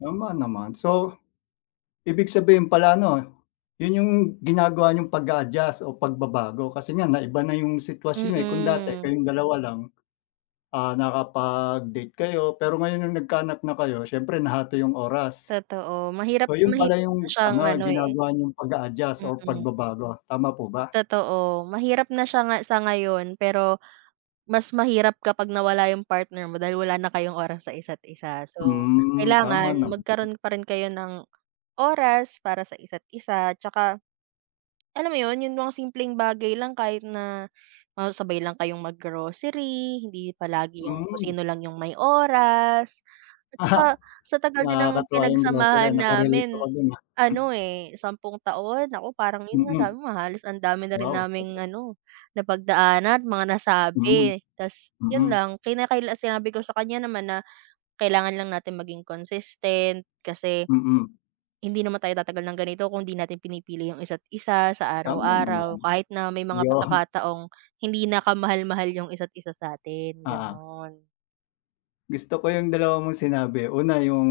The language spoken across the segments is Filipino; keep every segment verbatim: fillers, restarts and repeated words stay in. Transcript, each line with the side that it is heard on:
left: Tama naman so ibig sabihin pala 'no yun yung ginagawa niyong pag-a-adjust o pagbabago kasi nga naiba na yung sitwasyon eh kung dati
right: Mm.
left: kayong dalawa lang ah nakapag-date kayo pero ngayon yung nagkaanak na kayo, siyempre nahati yung oras.
right: Totoo. Mahirap
left: So yun pala
right: mahirap na
left: yung
right: siyang
left: ano
right: ano eh.
left: ginagawa niyong pag-a-adjust or
right: Mm.
left: pagbabago. Tama po ba?
right: Totoo. Mahirap na siya nga sa ngayon pero mas mahirap kapag nawala yung partner mo dahil wala na kayong oras sa isa't isa so
left: Hmm, tama
right: kailangan
left: naman.
right: magkaroon pa rin kayo ng oras para sa isa't isa. Tsaka alam mo yun yung mga simpleng bagay lang, kahit na magsabay lang kayong mag-grocery, hindi palagi yung kung
left: Hmm.
right: sino lang yung may oras at tsaka
left: Ah
right: sa tagal din ng
left: nakakatuwa yung grocery,
right: pinagsamahan
left: naka-relate ako
right: namin
left: dun, ah.
right: ano eh sampung taon. Naku parang yun nga
left: Mm.
right: sabi mo halos ang dami na rin
left: Wow
right: naming
left: tagal.
right: ano napagdaana't mga
left: Mhm,
right: nasabi 'tas yun
left: mm.
right: lang. Kinakaila sinabi ko sa kanya naman na kailangan lang natin maging consistent kasi
left: Mm.
right: hindi naman tayo tatagal ng ganito kung 'di natin pinipili yung isa't isa sa
left: Tama
right: araw-araw
left: naman,
right: kahit na may mga
left: yun.
right: pagkakataong hindi na ka-mahal-mahal yung isa't isa sa 'tin,
left: Oo.
right: ganon.
left: Gusto ko yung dalawa mong sinabi. Una, yung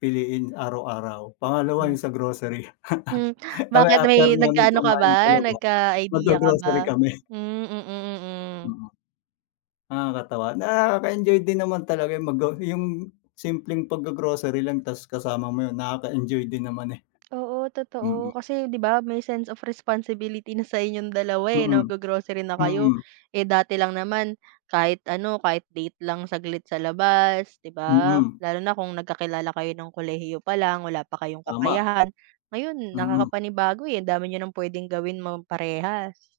left: piliin araw-araw. Pangalawa,
right: Mm.
left: yung sa grocery.
right: Hmm,
left: Kasi
right: bakit?
left: after
right: May
left: namin
right: nagkaano ka
left: kumain sa
right: ba?
left: labas,
right: Nagka-idea ka ba?
left: mag-gro-grocery kami.
right: Hmm, mm, mm.
left: Mm Nakakatawa. Nakaka-enjoy din naman talaga eh mag-go yung simpleng pag-gro-grocery lang tas kasama mo yun, nakaka-enjoy din naman eh.
right: Oo totoo
left: Mm.
right: kasi 'di ba may sense of responsibility na sa inyong dalawa eh
left: Mm,
right: nag-gro-grocery na kayo
left: mm.
right: eh dati lang naman kahit ano kahit date lang saglit sa labas, 'di ba.
left: Mm.
right: Lalo na kung nagkakilala kayo nung kolehiyo pa lang, wala pa kayong
left: Tama.
right: kakayahan ngayon
left: Mhm.
right: nakakapanibago eh andami niyo ng pwedeng gawin mo parehas